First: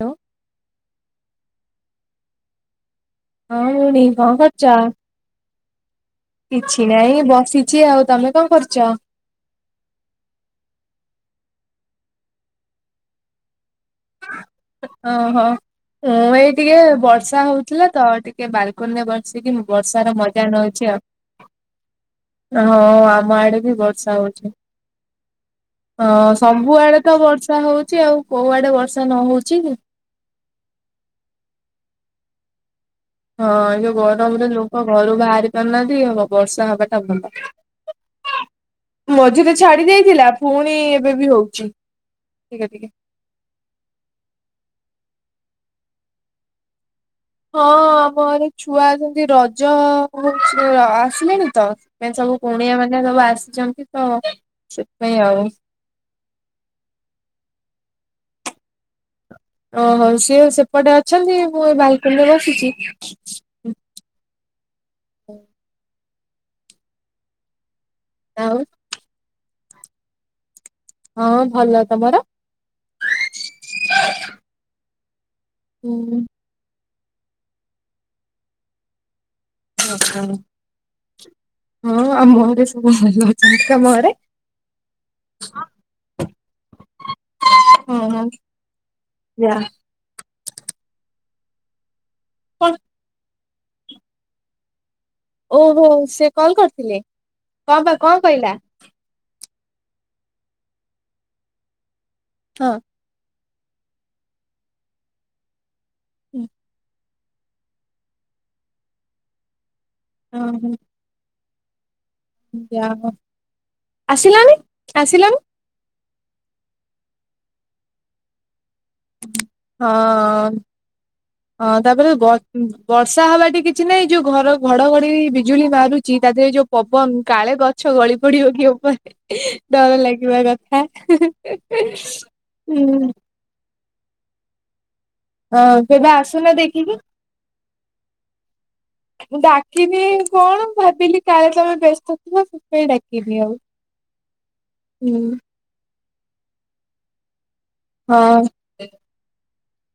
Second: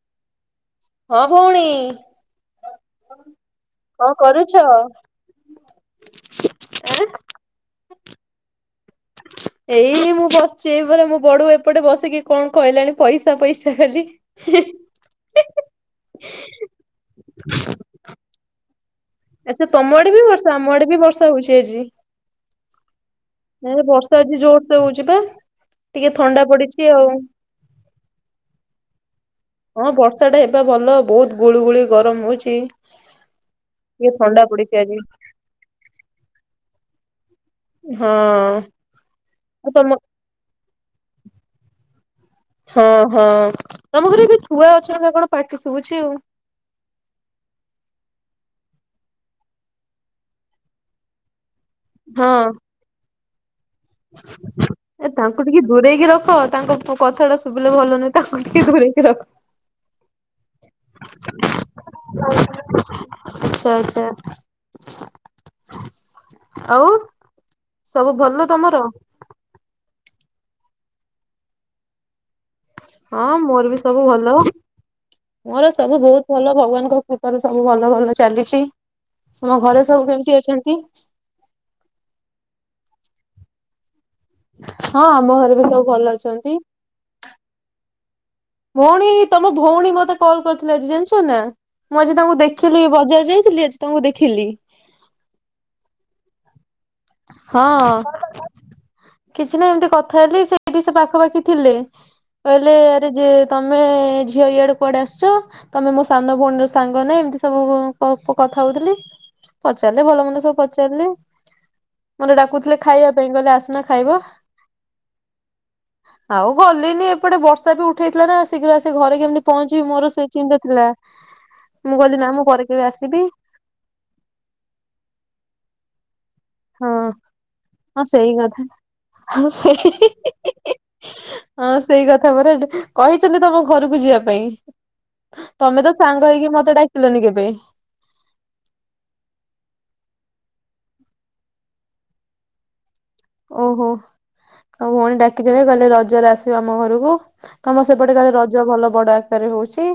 Hello ହଁ ଭଉଣୀ ହଁ ଭଉଣୀ କଣ କଣ କରୁଛ? କିଛି ଆଁ ନାଇଁ ବସିଛି ଆଉ ତମେ କଣ କରୁଛ? ଏଇ ମୁଁ ବସିଛି ଏଇପଟେ ମୁଁ ବଡୁ ଏପଟେ ବସିକି କଣ କହିଲାଣି ପଇସା ପଇସା ଖାଲି। ଓହୋ ମୁଁ ଏଇ ଟିକେ ବର୍ଷା ହଉଥିଲା ତ ଟିକେ ବାଲକୋନୀରେ ବସି ସେ କିନି ଆଚ୍ଛା ତମ ଆଡେ ବର୍ଷାର ବି ମଜା ବର୍ଷା ଆମ ଆଡେ ନଉଛି ବି ବର୍ଷା ହଉଛି ଆଜି। ଆଉ ହଁ ଆମ ଆଡେ ବି ବର୍ଷା ହଉଛି ଏବେ ଜୋର ସେ ହେଉଛି ବା। ହଁ ସବୁଆଡେ ତ ବର୍ଷା ହଉଛି ଆଉ କୋଉ ଆଡେ ବର୍ଷା ନ ହଉଛି କି। ହଁ ବର୍ଷା ଟା ହେବା ଭଲ ବହୁତ ଗୁଳିୁ ଗୁଳି ଗରମ ହଉଛି। ହଁ ଏ ଯୋଉ ଟିକେ ଥଣ୍ଡା ଗରମରେ ପଡିଛି ଲୋକ ଆଜି ଘରୁ ବାହାରି ପାରୁନାହାନ୍ତି ବର୍ଷା ହେବା ଟା ଭଲ। ହଁ ମଝି ରେ ଆଉ ଛାଡି ତମ ଦେଇଥିଲା ପୁଣି ଏବେ ବି ହେଉଛି। ହଁ ହଁ ତମ ଘରେ ଏବେ ଛୁଆ ଅଛନ୍ତି ନା କଣ ପାଟି ଶୁଭୁଛି ଆଉ। ହଁ ଆମଘରେ ଛୁଆ ଅଛନ୍ତି ରଜ ହ ଆସିଲେଣି ତ ଏ ସବୁ ହଁ। କୁଣିଆ ମାନେ ସବୁ ଆସିଛନ୍ତି। ତ ଏ ସେଥିପାଇଁ ଆଉ ତାଙ୍କୁଟିକେ ଦୂରେଇକି ରଖ ତାଙ୍କ କଥା ଟା ଶୁଭିଲେ ଭଲ ନୁହେଁ ତ ଟିକେ ଦୂରେଇକି ରଖ। ଓହୋ ସିଏ ସେପଟେ ଅଛନ୍ତି ମୁଁ ଏ ବାଲକୁନ ରେ ବସିଛି। ଆଛା। ହୁଁ ଆଉ ସବୁ ଭଲ ଆଉ ତମର? ହଁ ଭଲ ତମର? ହଁ ମୋର ବି ସବୁ ଭଲ ମୋର ସବୁ ହୁଁ ବହୁତ ଭଲ ଭଗବାନଙ୍କ କୃଅ ଘରେ ସବୁ ଭଲ ଭଲ ଚାଲିଛି ଆମ ଘରେ ସବୁ ହଁ କେମତି ଅଛନ୍ତି? ହଁ ଆମୋ ଘରେ ସବୁ ଭଲ ଅଛନ୍ତି, ତମ ଘରେ? ହଁ ଆମ ଘରେ ବି ସବୁ ଭଲ ଅଛନ୍ତି। [inaudible] ହୁଁ ହୁଁ ଭଉଣୀ ତମ ଭଉଣୀ ମତେ କଲ୍ କରିଥିଲେ ଆଜି ଜାଣିଛ ନା ମୁଁ ଆଜି ତାଙ୍କୁ ଦେଖି କଣ ଦେଖିଲି ବଜାର ଯାଇଥିଲି ଆଜି ତମକୁ ଦେଖିଲି। ଓହୋ ସେ କଲ୍ କରିଥିଲେ। ହଁ କଣ ବା କଣ କହିଲା କିଛି ନା ଏମିତି କଥା ହେଲି ସେଇଠି ସେ ପାଖାପାଖି ଥିଲେ ହଁ। କହିଲେ। ଯେ ତମେ ଝିଅ ଇଆଡେ କୁଆଡେ ଆସିଚ ତମେ ମୋ ସାନ ଭଉଣୀର ସାଙ୍ଗ ନା ଏମିତି ସେ ଓ କଥା ହଉଥିଲି ପଚାରିଲେ ଭଲ ମନ୍ଦ ସବୁ ଓହୋ ପଚାରିଲେ ମୋତେ ଡାକୁଥିଲେ ଖାଇବା ଯାହଉ ପାଇଁ କହିଲେ ଆସୁନ ଖାଇବା ଆସିଲାନି ଆସିଲାନି ଆଉ ଗଲିନି ଏପଟେ ବର୍ଷା ବି ଉଠେଇଥିଲା ନା ଶୀଘ୍ର ଆସି ଘରେ କେମିତି ପହଞ୍ଚିବି ମୋର ସେ ହଁ ଚିନ୍ତା ଥିଲା। ହଁ ମୁଁ ତାପରେ କହିଲି ନା ମୁଁ ପରେ କେବେ ଆସିବି ବ-ବର୍ଷା ହବା ଠି କି କିଛି ନାଇଁ ଯୋଉ ଘର ଘଡଘଡି ବିଜୁଳି ମାରୁଛି ତା ଦେହରେ ଯୋଉ ହଁ ପବନ କାଳେ ଗଛ ହଁ ଗଳି ସେଇ ପଡିବ କଥା କି ଉପରେ ହଁ ସେଇ ଡର ଲାଗିବା କଥା ହଁ ସେଇ କଥା ପରା ହୁଁ କହିଛନ୍ତି ତମ ଘରକୁ ଯିବା ପାଇଁ ତମେ ହଁ ତ କେବେ ପାଙ୍ଗ ହେଇକି ଆସୁନ ମତେ ଦେଖିକି ଡାକିଲନି କେବେ। ଡାକିନି କଣ ଭାବିଲି କାଳେ ତମେ ବ୍ୟସ୍ତ ଏ ଡାକି ଦିଅ। ଓହୋ ତମ ଭଉଣୀ ଡାକିଛନ୍ତି ଗଲେ ରଜ ରଜରେ ଆସିବ ଆମ ଘରକୁ ତମର ସେପଟେ କାଳେ ହଁ। ରଜ ଭଲ ବଡ ଆକାରରେ ହଉଚି।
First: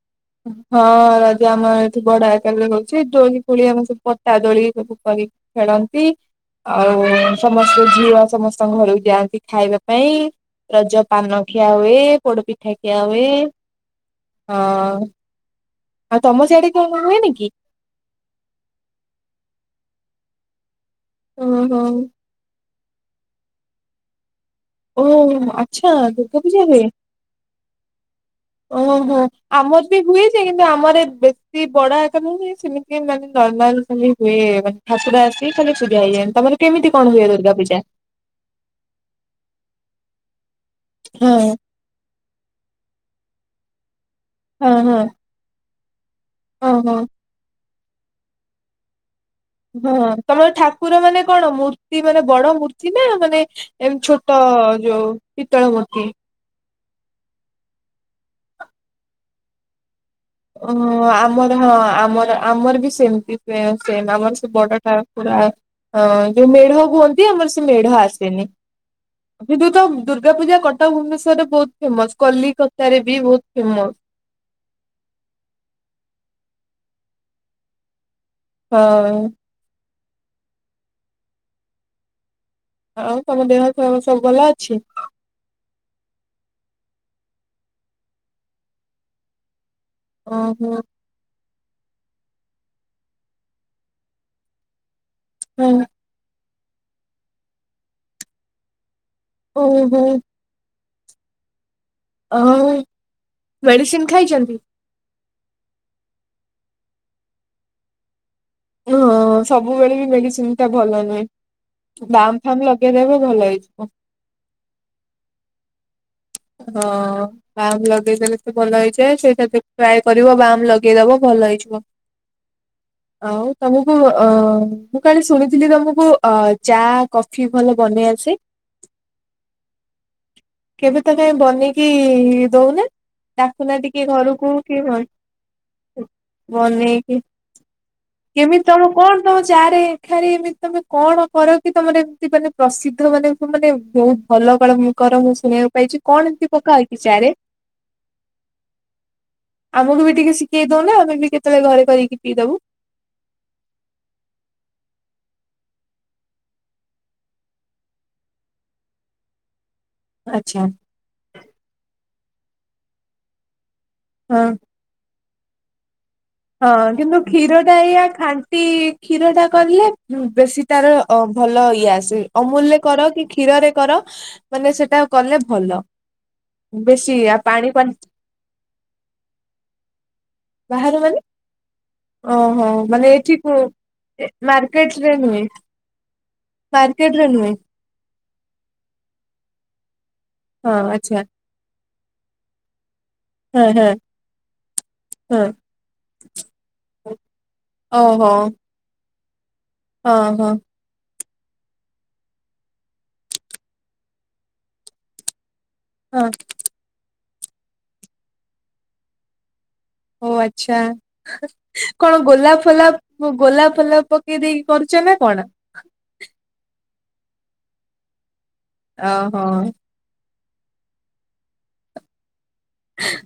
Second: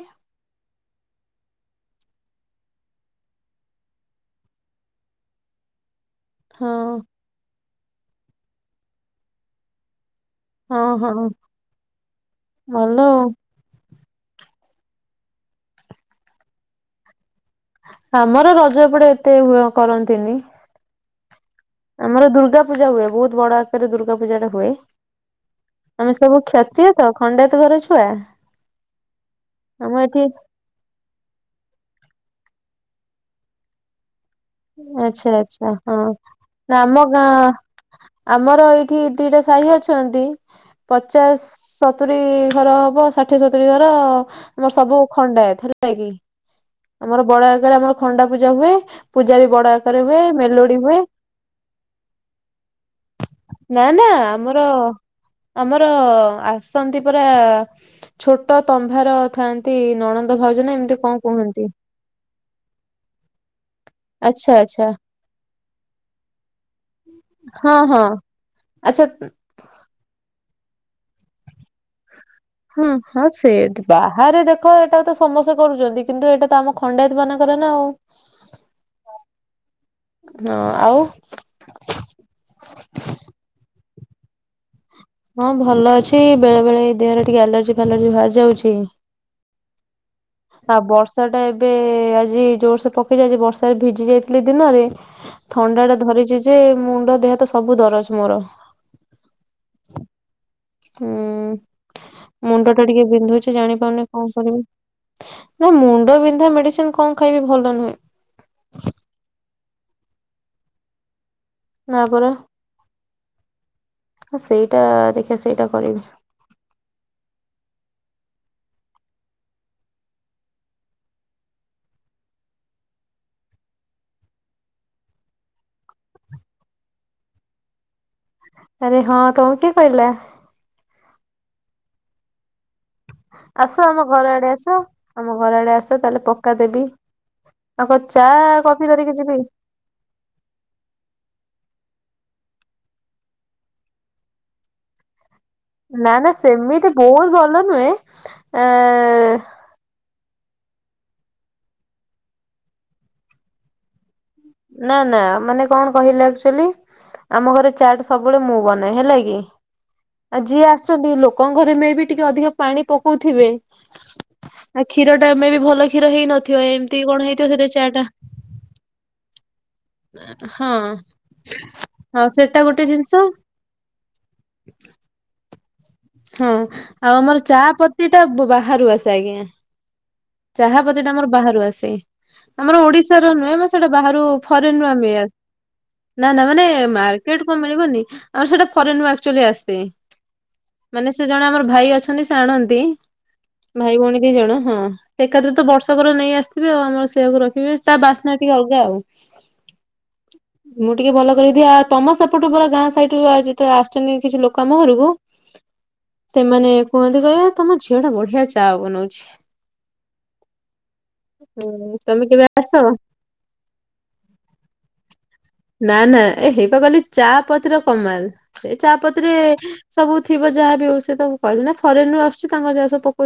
ହଁ ରଜ ଆମର ଏଠି ବଡ ଆକାରରେ ହଉଚି ଦୋଳି ଫୋଳି ଆମେ ସବୁ ପଟା ଦୋଳି ସବୁ କରିି ଖେଳନ୍ତି। ହଁ ଆଉ ସମସ୍ତେ ଝିଅ ସମସ୍ତଙ୍କ ଘରକୁ ଯାଆନ୍ତି ଖାଇବା ପାଇଁ ହଁ ରଜ ହଁ ପାନ ଖିଆ ହୁଏ ପୋଡ ପିଠା ଭଲ ଖିଆ ଆଉ। ହୁଏ ହଁ। ଆଉ ତମ ସିଆଡେ କଣ କଣ ହୁଏ ନି କି? ଆମର ରଜ ପଟେ ଏତେ ହୁଆ କରନ୍ତିନି। ଉଁ ଆମର ଦୁର୍ଗା ପୂଜା ହୁଏ ବହୁତ ବଡ ଆକାରରେ ଦୁର୍ଗା ପୂଜା ଟା ହୁଏ। ଓହୋ ଆଚ୍ଛା ଆମେ ସବୁ ଦୁର୍ଗା ପୂଜା ହୁଏ। କ୍ଷତ୍ରିୟ ତ ଖଣ୍ଡାୟତ ଘରର ଛୁଆ। ଓହୋ ଆମର ଆମ ବି ଏଠି ହୁଏ ଯେ କି ଆମର ବେଶୀ ବଡ ଆକାର ନୁହେଁ ଯେ ସେମିତି ମାନେ ନରମାଲ ସେମିତି ହୁଏ। ରଥଯାତ୍ରା ଆଚ୍ଛା ଆସି ଆଚ୍ଛା ଖାଲି ପୂଜା ହଁ ହୁଏ ତମର ନା କେମତି ଆମ କଣ ହୁଏ ଗାଁ ଦର୍ଗାପୂଜା। ଆମର ଏଇଠି ଦିଟା ସାହି ଅଚନ୍ତି ହଁ ପଚାଶ ସତୁରି ଘର ହବ ଷାଠିଏ ସତୁରି ଘର ଆମର ହଁ ହଁ ସବୁ ଖଣ୍ଡାୟତ ହେଲା କି? ହଁ ହଁ ଆମ ବଡ ଆକାରରେ ଆମର ଖଣ୍ଡା ପୂଜା ହୁଏ। ପୂଜା ବି ବଡ। ହଁ ଆକାରରେ ହୁଏ ତମର ମେଲୋଡି ହୁଏ ଠାକୁର ମାନେ କଣ ମୂର୍ତ୍ତି ମାନେ ବଡ ମୂର୍ତ୍ତି ନା ମାନେ ନା ଏମ ନା ଛୋଟ ଆମର ଯୋଉ ପିତ୍ତଳ ଆମର ମୂର୍ତ୍ତି? ଆ ଆସନ୍ତି ପରା ଛୋଟ ତମ୍ଭାର ଥାନ୍ତି ନଣନ୍ଦ ଭାଉଜ ନା ଏମିତି ଓହୋ କଣ କୁହ। ଆମର ହଁ ଆମର ଆମର ବି ସେମତି ପେସେମ୍ ଆମର ସେ ଆଚ୍ଛା ବଡ ଆଚ୍ଛା ଠାକୁର। ହଁ ଯୋଉ ମେଢ କୁହନ୍ତି ଆମର ସେ ହଁ ମେଢ ହଁ ଆସେନି। ଆଚ୍ଛା ବିଦୁତ ଦୁର୍ଗାପୂଜା କଟକ ଭୁବନେଶ୍ଵରେ ବହୁତ ଫେମସ୍ କଲିକତାରେ ବି ବହୁତ ଫେମସ୍ ଆରେ ଦେଖ ଏଟା ତ ସମସ୍ତେ କରୁଚନ୍ତି କିନ୍ତୁ ଏଟା ତ ଆମ ଖଣ୍ଡାୟତ ମାନଙ୍କର ନା ଆଉ ହଁ। ନ ଆଉ ଆଉ ତମ ଦେହ ସ ସବୁ ଭଲ ଅଛି? ହଁ ଭଲ ଅଛି ବେଳେ ବେଳେ ଏଇ ଦେହରେ ଟିକେ ଆଲର୍ଜି ଫାଲର୍ଜି ବାହାରି ଯାଉଛି। ଆ ଓହୋ ବସ୍ ଟା ଏବେ ଆଜି ଜୋରସେ ପକେଯାଇଚି ଆଜି ବର୍ଷାରେ ଭିଜି ଯାଇଥିଲି ଦିନରେ ହଁ ଥଣ୍ଡା ଟା ଧରିଚି ଯେ ମୁଣ୍ଡ ଦେହ ତ ସବୁ ଦରଜ ମୋର ଓହୋ। ହୁଁ ଆଉ ମୁଣ୍ଡ ଟା ଟିକେ ବିନ୍ଧୁଛି ମେଡିସିନ ଜାଣିପାରୁନି କଣ ଖାଇଛନ୍ତି? କରିବି? ନା ମୁଣ୍ଡ ବିନ୍ଧା ମେଡିସିନ କଣ ଖାଇବି ଭଲ ନୁହେଁ। ହଁ ସବୁବେଳେ ବି ମେଡିସିନ ଟା ଭଲ ନା ନୁହେଁ ପରା ବାମ୍ ଫାମ୍ ଲ ଦେବେ ଭଲ ହେଇଯିବ। ହଁ ସେଇଟା ଦେଖିବା ସେଇଟା କରିବି। ହଁ। ବାମ୍ ଲଗେଇଦେଲେ ତ ଭଲ ହେଇଯାଏ ସେଇଟା ଟ୍ରାଏ କରିବ ବାମ୍ ଲଗେଇଦବ ଭଲ ହେଇଯିବ। [inaudible] ଆଉ ତମକୁ ଅ ମୁଁ କାଲି ଶୁଣିଥିଲି ତମକୁ ଅ ଚା କଫି ଭଲ ବନେଇ ଆସେ? ଆରେ ହଁ ତମକୁ କିଏ କହିଲା? କେବେ ତ କାଇଁ ବନେଇକି ଦଉନା। ଡାକୁନା ଆସ ଟିକେ ଆମ ଘର ଘରକୁ ଆଡେ ଆସ। କି ଆମ ଘର ଆଡେ ଆସ ତାହେଲେ ପକ୍କା ଦେବି। ବନେଇକି। ଆଉ କଣ ଚା କେମିତି କଫି ତମେ ଧରିକି କଣ ତମ ଯିବି ଚାରେ ରେ ଏମିତି ତମେ କଣ କର କି ତମର ଏମିତି ମାନେ ପ୍ରସିଦ୍ଧ ମାନେ ମାନେ ବହୁତ ଭଲ କର ମୁଁ କର ମୁଁ ଶୁଣିବାକୁ ପା ନା ନା ସେମିତି ବହୁତ ଭଲ ନୁହେଁ ଆ ଆମକୁ ବି ଟିକେ ଶିଖେଇ ଦଉନା ଆମେ ବି କେତେବେଳେ ଘରେ କରିକି ପିଇଦବୁ। ନା ନା ମାନେ କଣ କହିଲ ଆକ୍ଚୁଆଲି ଆମ ଘରେ ଚା ଟା ସବୁବେଳେ ମୁଁ ବନାଏ ହେଲା କି ଆଉ ଆଚ୍ଛା। ଯିଏ ଆସିଛନ୍ତି ଲୋକଙ୍କ ଘରେ ମେ ବି ଟିକେ ଅଧିକ ପାଣି ପକଉଥିବେ। ହଁ। ଆଉ କ୍ଷୀର ଟା ମେ ବି ଭଲ କ୍ଷୀର ହେଇନଥିଵ। ହଁ କିନ୍ତୁ କ୍ଷୀର ଟା ଏଇଆ ଖାଣ୍ଟି କ୍ଷୀର ଟା କରିଲେ ହୁଁ ବେଶୀ ହଁ। ତାର ଅ ଭଲ ଇଏ ଆସେ ଆଉ ସେଟା ଅମୁଲ ରେ ଗୋଟେ କର ଜିନିଷ କି କ୍ଷୀରରେ କର ମାନେ ସେଟା କଲେ ଭଲ। ହଁ ଆଉ ବେଶୀ ଆ ଆମର ଚା ପାଣି ପାଣି ପତି ଟା ବାହାରୁ ଆସେ ଆଜ୍ଞା। ଚାହା ବାହାରେ ପତି ଟା ମାନେ ଆମର ବାହାରୁ ଆସେ ଓହୋ ଆମର ମାନେ ଓଡିଶାର ଏଠି କୁ ନୁହେଁ ମୁଁ ସେଇଟା ବାହାରୁ ଫରେନରୁୁ ମାର୍କେଟ ରେ ଆମେ ନୁହେଁ ନା ନା ମାନେ ରେ ମାର୍କେଟ ନୁହେଁ କଣ ମିଳିବନି ଆମର ସେଟା ଫରେନରୁ ଆକ୍ଚୁଆଲି ଆସେ ହଁ ମାନେ ଆଚ୍ଛା ସେ ଜଣେ ଆମର ଭାଇ ଅଛନ୍ତି ସେ ଆଣନ୍ତି ହଁ ହଁ ଭାଇ ଭଉଣୀ ଦି ଜଣ ହଁ ହଁ। ଏକାଥରେ ତ ବର୍ଷକର ନେଇ ଆସିିଥିବେ ଆଉ ଆମର ସେଇଆକୁ ରଖିବେ ତା ଓହୋ ବାସ୍ନା ଟିକେ ଅଲଗା ଆଉ। ହଁ ହଁ। ମୁଁ ଟିକେ ଭଲ କରିକିଦିଏ ଆଉ ତମ ସେପଟୁ ଘର ଗାଁ ସାଇଡରୁ ଯେତେବେଳେ ଆସିଛନ୍ତି କିଛି ଲୋକ ଆମ ଘରକୁ ହଁ ସେମାନେ କୁହନ୍ତି କହିବେ ଆ ତମ ଝିଅ ଟା ବଢିଆ ଚା ବନଉଛି। ଓ ଆଚ୍ଛା ହୁଁ କଣ ତମେ କେବେ ଗୋଲାପ ଆସ ଫୋଲାପ ଗୋଲାପ ଫୋଲାପ ପକେଇ ଦେଇକି କରୁଛ ନା କଣ? ନା ନା ଏ ହେଇପା କହିଲି ଚା ପତିର କମାଲ ଏ ଚା ପତିରେ ଓହୋ ସବୁ ଥିବ ଯାହା ବି ହଉ ସେଟା ମୁଁ କହିଲି ନା ଫରେନରୁ ଆସୁଛି ତ।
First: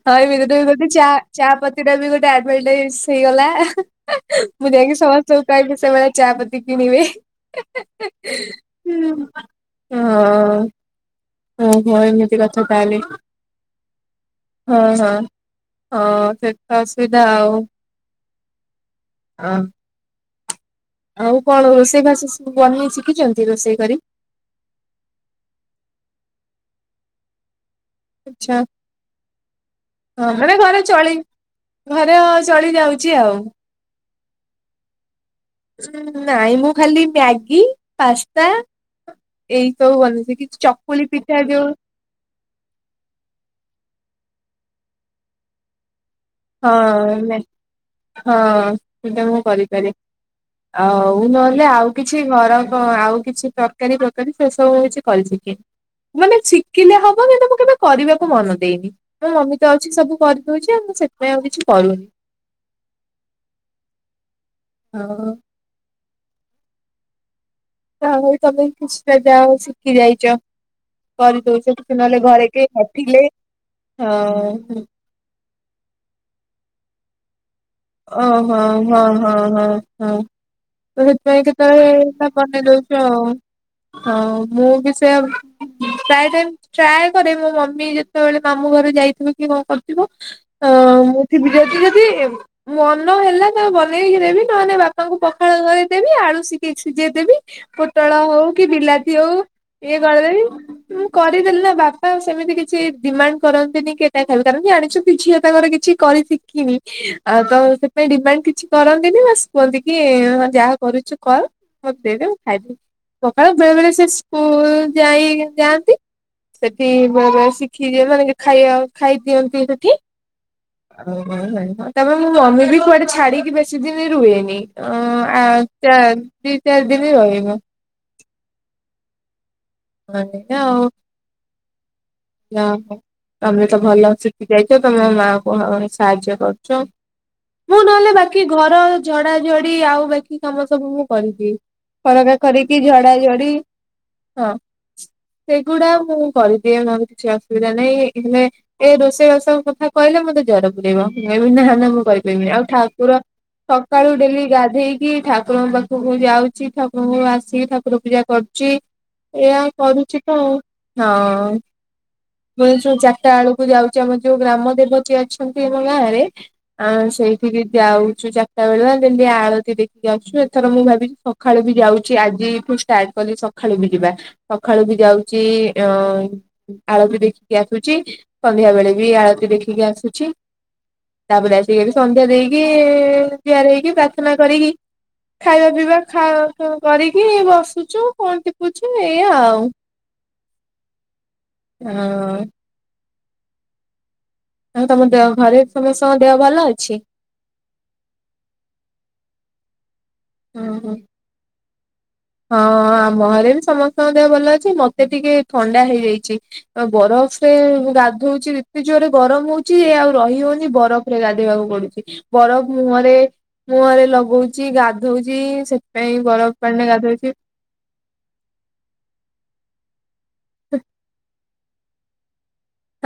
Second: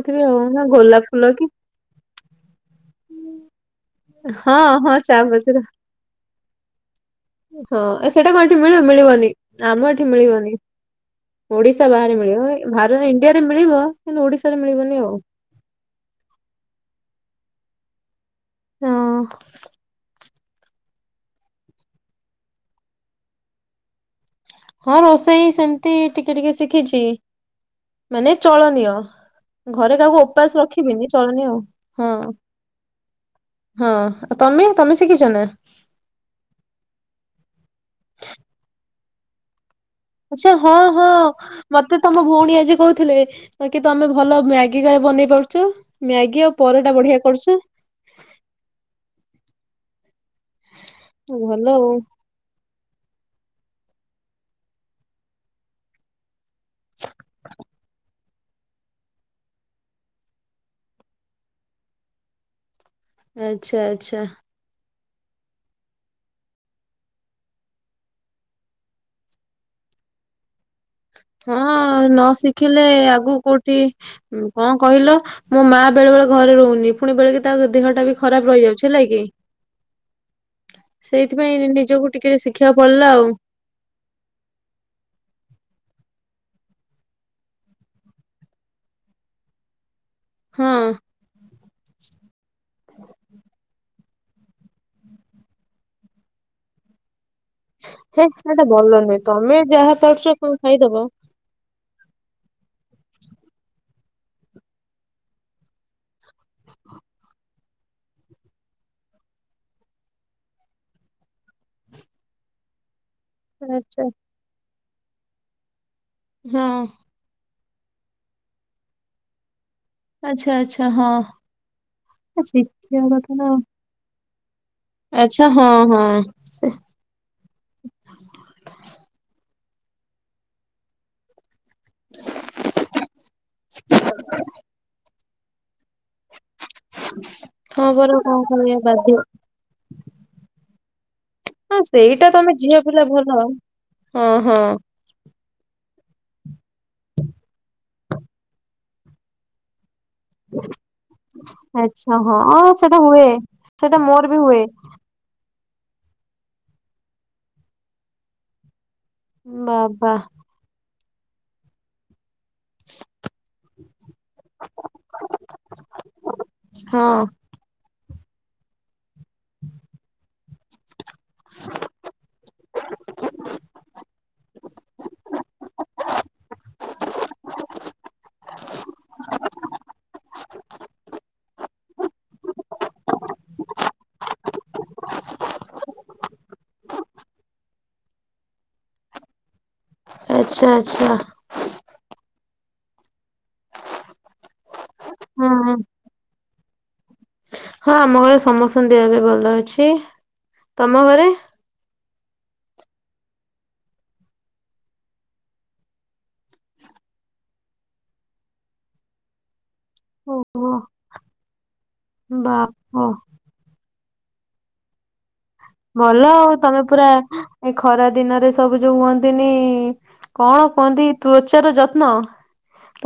ହଁ [unintelligible] ଚା କି ଚା ପତି ଟାବି ଗୋଟେ ଆଡଭଟାଇଜ୍ ହେଇଗଲା ହଁ ମୁଁ ହଁ ଯାଇକି ଚା ସମସ୍ତଙ୍କୁ ପତିର କହିବି ସେମାନେ ଚା ପତି କିଣିବେ? ହଁ ସେଇଟା କଣ ଏଠି ହୁଁ। ମିଳେ ଆମ ଏଠି ମିଳିବନି। ହଁ ଓଡିଶା ଓହୋ ବାହାରେ ଏମିତି ମିଳିବ କଥା ତାହେଲେ ଭାବିବ ଇଣ୍ଡିଆରେ ମିଳିବ କିନ୍ତୁ ଓଡିଶାରେ ହଁ ମିଳିବନି ହଁ। ଆଉ ହଁ ସେତ ଅସୁବିଧା ଆଉ ହଁ। ହଁ ଆଉ କଣ ରୋଷେଇ ବାସ ସବୁ ବନେଇ ଶିଖିଛନ୍ତି ରୋଷେଇ କରି। ହଁ ରୋଷେଇ ସେମିତି ଟିକେ ଟିକେ ଶିଖିଛି ମାନେ ଆଚ୍ଛା ଚଳନୀୟ। ଘରେ କାହାକୁ ହଁ ମାନେ ଉପାସ ଘରେ ରଖିବିନି ଚଳି ଚଳନିୟ ଆଉ ଘରେ ହଁ। ଚଳି ଯାଉଛି ଆଉ। ହଁ ତମେ ତମେ ଶିଖିଛନା? ନାଇଁ ମୁଁ ଖାଲି ମ୍ୟାଗି ପାସ୍ତା ଏଇ ସବୁ ବନେଇ ଆଚ୍ଛା ଶିଖିଛି ହଁ ଚକୁଳି ହଁ ପିଠା ଯୋଉ ମତେ ତମ ଭଉଣୀ ଆଜି କହୁଥିଲେ କି ତମେ ଭଲ ମ୍ୟାଗି ଗାଳେ ବନେଇ ପାରୁଛ ମ୍ୟାଗି ଆଉ ପରଟା ବଢିଆ ହଁ କରୁଛ? ହଁ ସେଇଟା ମୁଁ କରିପାରେ ଆଉ ନହେଲେ ଆଉ କିଛି ଘର ଆଉ କିଛି ତରକାରୀ ପ୍ରକାରୀ ସେ ସବୁ ହଉଛି ଚିକେ ମାନେ ଦେଖିଲେ ହବ କିନ୍ତୁ ମୁଁ କେବେ କରିବାକୁ ମନ ଦେଇନି ଆ ମମି ତ ଅଛି ସବୁ କରିଦଉଛି ଆ ମୁଁ ସେ ଆ ଆଉ କିଛି କରୁନି। ଆଚ୍ଛା ଆଛା। ହଉ। ତାହେଲେ ତମେ କିଛିଟା ଯାହା ହଉ ଶିଖି ଯାଇଛ। ହଁ କରିଦଉଛ କିଛି ନହେଲେ ନ ଘରେ କେହି ଶିଖିଲେ ନଥିଲେ ଆଗୁକୁ କୋଉଠି କଣ ହଁ କହିଲ? ମୋ ମା ବେଳେ ବଳେ ଘରେ ରହୁନି ପୁଣି ବେଳେ ତା ଦେହ ଓ ହୋ ହଁ ହଁ ହଁ ହଁ। ତ ସେଥିପାଇଁ ସେଇଥିପାଇଁ ନିଜକୁ ଟିକେ କେତେବେଳେ ବନେଇ ଶିଖିବାକୁ ଦଉଛୁ ପଡିଲା ଆଉ ହଁ ମୁଁ ବି ସେୟା ଭା ଟ ଟ୍ରାଏ କରେ ମୋ ମମି ଯେତେବେଳେ ମାମୁ ଘରୁ ଯାଇଥିବ କି କଣ? ହଁ। ମୁଁ ବି ଯି ଯଦି ମନ ହେଲା ତା ବନେଇକି ଦେବି ନହେଲେ ବାପାଙ୍କୁ ପଖାଳ ଘରେ ଦେବି ଆଳୁ ସିକ ସିଝେଇ ଦେବି। ପୋଟଳ ହେ ହଉ ସେଟା କି ଭଲ ବିଲାତି ନୁହେଁ ହଉ ତମେ ଯାହା ଇଏ ପାରୁଛ କରିଦେବି କଣ ଖାଇଦବ। ମୁଁ କ କରିଦେଲେ ନା ବାପା ସେମିତି କିଛି ଡିମାଣ୍ଡ କରନ୍ତିନି କେଟା ଖାଇପାରନ୍ତି ଜାଣିଛନ୍ତି ଝିଅ ତାଙ୍କର କିଛି କରି ମୁଁ ବି ଆଉ ତ ସେଥିପାଇ ଡିମାଣ୍ଡ କିଛି କରନ୍ତିନି ବାସ କୁହନ୍ତି କି ହ ଯାହା କରୁଛୁ କର। ମତେ ଦେଇଦେ ମୁ ଖାଇବି। ସକାଳେ ବେଳେ ବେଳେ ଆଚ୍ଛା ସେ ସ୍କୁଲ ଯାଇ ଯାଆନ୍ତି ହଁ ସେଠି ଶିଖି ଦିଏ ମାନ ଖାଇବା ଖାଇଦିଅନ୍ତି ସେଠି। ଆଛା ଆଚ୍ଛା ହଁ। ତାପ ମୁଁ ମମି ବି କୁଆଡେ ଶିଖିବା କଥା ନା ଛାଡ଼ିକି ଆଉ। ବେଶୀ ଦିନ ରୁହେନି। ଆଚ୍ଛା ହଁ ହଁ ଚାରି ଦିନି ରହିବ। ହଁ ଆଉ। ନା ହୋ ତମେ ତ ଭଲ ଶିଖି ଯାଇଛ ତମେ ମାଆଙ୍କୁ କାମରେ ସାହାଯ୍ୟ କରୁଛ। ମୁଁ ହଁ ନହେଲେ ପରା କଣ ବାକି କରିବା ଘର ବାଧ୍ୟ ଝଡାଝଡି ଆଉ ବାକି କାମ ସବୁ ମୁଁ କରିଦିଏ। ହଁ ସେଇଟା ଖରାରେ ତମେ ଝିଅ କରିକି ପିଲା ଭଲ ଝଡାଝଡି ହଁ। ସେଗୁଡା ମୁଁ କରିଦିଏ ମୋର କିଛି ଅସୁବିଧା ନାହିଁ। ହେଲେ ଏ ରୋଷେଇ ବାସ କଥା କହିଲେ ମତେ ଜର ପୁରେଇବ। ମୁଁ କହିବି ନା ନା ମୁଁ ଆଚ୍ଛା କହିପାରିବିନି। ହଁ ଆଉ ସେଟା ଠାକୁର ହୁଏ ସେଟା ସକାଳୁ ମୋର ବି ଡେଲି ହୁଏ। ଗାଧେଇ କି ଠାକୁରଙ୍କ ପାଖକୁ ଯାଉଛି। ଠାକୁରଙ୍କୁ ଆସିିକି ଠାକୁର ପୂଜା କରୁଛି। ଏୟା ବାବା କରୁଛି ତ ଆଉ ହଁ। ମୁଁ ଯାଉ ଚାରିଟା ବେଳକୁ ଯାଉଛି ଆମ ଯୋଉ ଗ୍ରାମ ଦେବତୀ ଅଛନ୍ତି ଆମ ଗାଁରେ। ଆ ହଁ ସେଇ ଦେଖିକି ଯାଉଛୁ ଚାରିଟା ବେଳୁଆ ଯେମିତି ଆଳତି ଦେଖିକି ଆଉଛୁ। ଥର ମୁଁ ଭାବିଛିି ସକାଳୁ ବି ଯାଉଛି ଆଜିଠୁ ଷ୍ଟାର୍ଟ କଲି ସକାଳୁ ବି ଯିବା। ସଖାଳୁକୁ ଯାଉଛି ଅ ଆଳବି ଦେଖିକି ଆସୁଛି। ସନ୍ଧ୍ୟା ବେଳେ ବି ଆଳତି ଦେଖିକି ଆସୁଛି। ତାପରେ ଆସିକି ସନ୍ଧ୍ୟା ଦେଇକି ଦିଆର ହେଇକି ପ୍ରାର୍ଥନା କରିକି ଖାଇବା ପିଇବା ଖା କରିକି ବସୁଛୁ। କଣ ଟିପୁଛୁ ଏଇଆ ଆଉ। ଆଚ୍ଛା ଆଚ୍ଛା। ହଁ। ଆ ତମ ଦେହ ହଁ ଘରେ ହଁ। ସମସ୍ତଙ୍କ ଦେହ ଭଲ ଅଛି। ହଁ ଆମ ଘରେ ସମସ୍ତ ଦେହ ବି ଭଲ ଅଛି। ଓହୋ ତମ ଘରେ? ହଁ ଆମ ଘରେ ବି ସମସ୍ତଙ୍କ ଦେହ ଭଲ ଅଛି। ମତେ ଟିକେ ଥଣ୍ଡା ହେଇଯାଇଛି। ବରଫରେ ଗାଧଉଛି ଏତେ ଜୋରରେ ଗରମ ହଉଛି ଆଉ ରହି ହଉନି। ଓହୋ ବରଫରେ ଗାଧେଇବାକୁ ପଡୁଛି। ବରଫ ବାପ ମୁହଁରେ ମୁହଁରେ ଲଗଉଛି ଗାଧଉଛି। ସେ ଭଲ ଆଉ ତମେ ପୁରା ଏ ଖରା ଦିନରେ ସବୁ ଯୋଉ ହୁଅନ୍ତିନି କଣ କହନ୍ତି ତୁ ଅଛ ନିଜର ଯତ୍ନ।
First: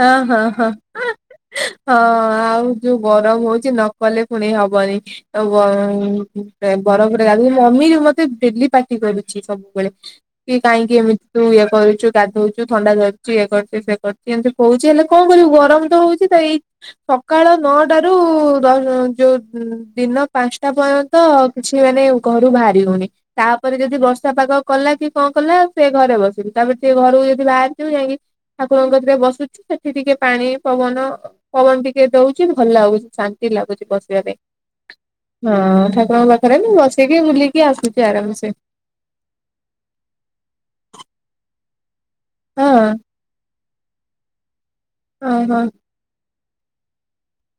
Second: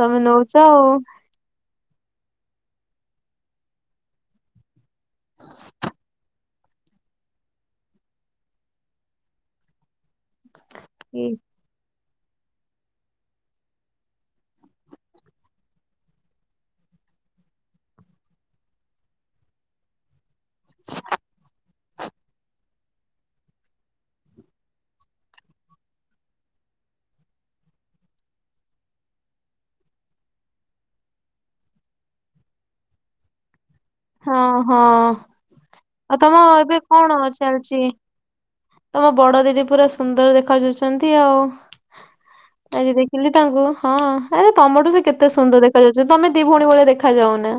ହଁ ହଁ ନଉଛ ହଁ। ଆଉ ହଁ ଆଉ ଯୋଉ ଗରମ ହଉଛି ନକଲେ ପୁଣି ହବନି। ଆଉ ବର ବରଫରେ ଗାଧଉଚ ମମି ମତେ ଡେଲି ପାଟି କରୁଛି ସବୁବେଳେ। କି କାହିଁକି ଏମିତି ତୁ ଇଏ କରୁଚୁ। ଗାଧଉଚୁ ଥଣ୍ଡା ଧରୁଚୁ ଇଏ କରୁଚି ସେ କରୁଚି। ଏମିତି କଉଛି ହେଲେ କଣ କରିବୁ ଗରମ ତ ହଉଛି ତ ଏଇ ସକାଳ ନଅଟାରୁ ଦଶ ଶ ଯୋଉ ଦିନ ପାଞ୍ଚଟା ପର୍ଯ୍ୟ ତ କିଛି ମାନେ ଘରୁ ବାହାରି ହଉନି। ତାପରେ ଯଦି ବର୍ଷା ପାଗ କଲା କି କଣ କଲା ସେ ଘରେ ବସିଲି ତାପରେ ସେ ଘରକୁ ଯଦି ବାହାରିଥିବ ଯାଇକି ଠାକୁରଙ୍କ କତିରେ ବସି ତି ସେଠି ଟିକେ ପାଣି ପବନ ପବନ ଟିକେ ଦଉଛି ଭଲ ଲାଗୁଛି। ଶାନ୍ତି ଲାଗୁଛି ବସି [unintelligible] ହଁ ଆଉ ଠାକୁରଙ୍କ ତମ ପାଖରେ ମୁଁ ଏବେ କଣ ବସିକି ବୁଲିକି ଚାଲିଛି? ଆସୁଛି ଆରାମସେ। ତମ ବଡ଼ ଦିଦି ପୁରା ସୁନ୍ଦର ଦେଖାଯାଉଛନ୍ତି ଆଉ। ହଁ ଆଜି ଦେଖିଲି ତାଙ୍କୁ ହଁ ଆରେ ତମଠୁ ସେ କେତେ ଓହୋ। ସୁନ୍ଦର ଦେଖାଯାଉଛି। ଯୋଉ ତମେ ଦି ଭଉଣୀ ଭଳିଆ ଦେଖା ଯାଉନା।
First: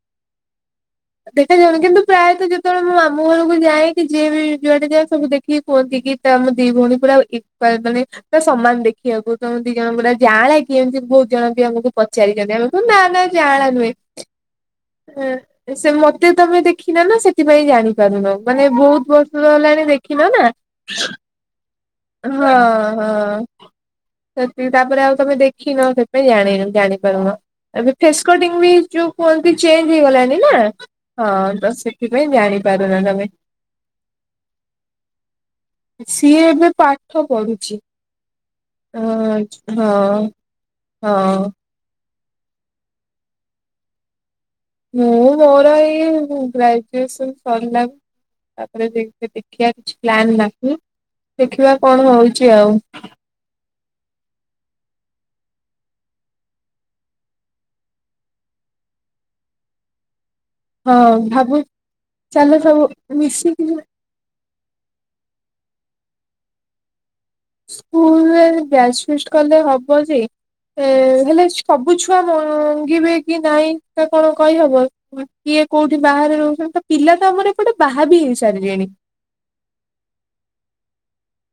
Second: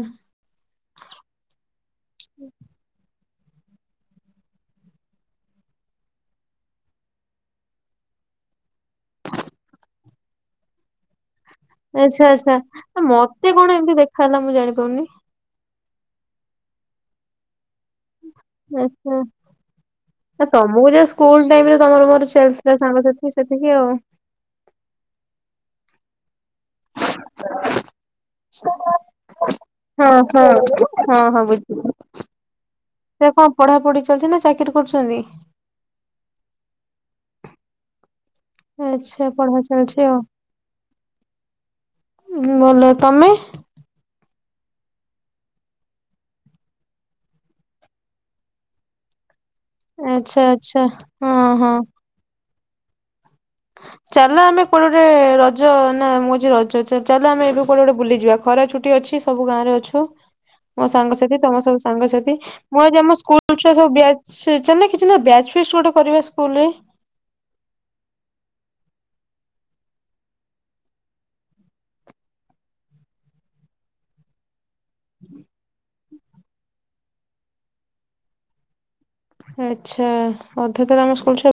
ଦେଖାଯାଉନି କିନ୍ତୁ ପ୍ରାୟତଃ ଯେତେବେଳେ ମୋ ମା ମାମୁଁ ଘରକୁ ଯାଏକି ଯିଏ ବି ଯୁଆଡ଼େ ଯାଏ ସବୁ ଦେଖିକି କୁହନ୍ତି କି ତମେ ଦି ଭଉଣୀ ପୁରା ଇକ୍ଵାଲ ମାନେ ତ ସମାନ ଦେଖିବାକୁ ତମ ଦି ଜଣ ପୁର ଜାଆଁଳା କିଏ ଏମିତି ବହୁତ ଜଣେ ବି ଆମକୁ ଆଚ୍ଛା ଆଚ୍ଛା ପଚାରିଚନ୍ତି ଆମକୁ। ନା ନା ମତେ ଜାଆଁଳା କଣ ନୁହେଁଁ। ଏମିତି ଦେଖାହେଲା ମୁଁ ଜାଣିପାରୁନି ହେ ସେ ମତେ ତମେ ଦେଖିନ ନା ସେଥିପାଇଁ ଜାଣି ପାରୁନ ମାନେ ବହୁତ ଆଚ୍ଛା। ବର୍ଷ ହେଲାଣି ଦେଖିନ ନା। ତମକୁ ଯା ସ୍କୁଲ ଟାଇମ ରେ ତମର ମୋର ଚାଲିଥିଲା ହଁ ସାଙ୍ଗସାଥି ହଁ ସେତିକି ଆଉ। ସେତିକି ତାପରେ ଆଉ ତମେ ଦେଖିନ ସେଥିପାଇଁ ଜାଣି ଜାଣିପାରୁନ। ଏବେ ଫେସ୍ କଟିଙ୍ଗି ବି ଆଉ। ଯୋଉ କୁହନ୍ତି ଚେଞ୍ଜ ହେଇଗଲାଣିି ନା ହଁ ତ ସେ ଏବେ କଣ ପଢ଼ା ପଢ଼ି ଚାଲିଛି ନା ଚାକିରି କରୁଛନ୍ତି। ସିଏ ଏବେ ପାଠ ପଢୁଛି। ଆଚ୍ଛା ପଢା ଆଚ- ହଁ ଚାଲିଛି ଆଉ। -ହଁ- ମୁଁ ଭଲ ତମେ। ମୁଁ ମୋର ଏଇ ଗ୍ରାଜୁଏସନ୍ ସରିଲା ତାପରେ ଯେଇ ଦେବି। କ୍ୟାଚ ପ୍ଲାନ୍ ଆଚ୍ଛା ନାହିଁ ଆଚ୍ଛା ହଁ ହଁ। ଦେଖିବା କଣ ହଉଛି ଆଉ। ଚାଲ ଆମେ କୁଆଡ଼େ ଗୋଟେ ରଜ ନା ମୁଁ ହଉଚି ରଜ ଜ ଜ ଚାଲ ଆମେ ଏବେ କୁଆଡେ଼ ଗୋଟେ ବୁଲିଯିବା। ଖରା ଛୁଟି ଅଛି ସବୁ ଗାଁ ରେ ଅଛୁ। ମୋ ହଁ ସାଙ୍ଗସାଥି ଭାବୁ ତମ ସବୁ ସାଙ୍ଗସାଥି ଚାଲ ମୁଁ ସବୁ ଆଜି ଆମ ସ୍କୁଲ ମିଶିକି ଛୁଆ ସବୁ ବ୍ୟା ସେ ଚନ୍ତି କିଛି ନା ବ୍ୟାଚ ଫିଷ୍ଟି ଗୋଟେ କରିବା ସ୍କୁଲ ରେ। ସ୍କୁଲରେ ବ୍ୟାଚ୍ ଫିଷ୍ଟି କଲେ ହବ ଯେ। ଏ ହେଲେ ସବୁ ଛୁଆ ମଙ୍ଗିବେ କି ନାଇଁ ତା କଣ କହି ହବ। କିଏ କୋଉଠି ବାହାରେ ରହୁଛନ୍ତି ତ ପିଲା ତ ଆମର ଏପଟେ ବାହା ବିି ହେଇ ସାରିଲେଣି। ଆଚ୍ଛା ଅଧେ ତାହେଲେ ଆମ ସ୍କୁଲ ଛୁଆ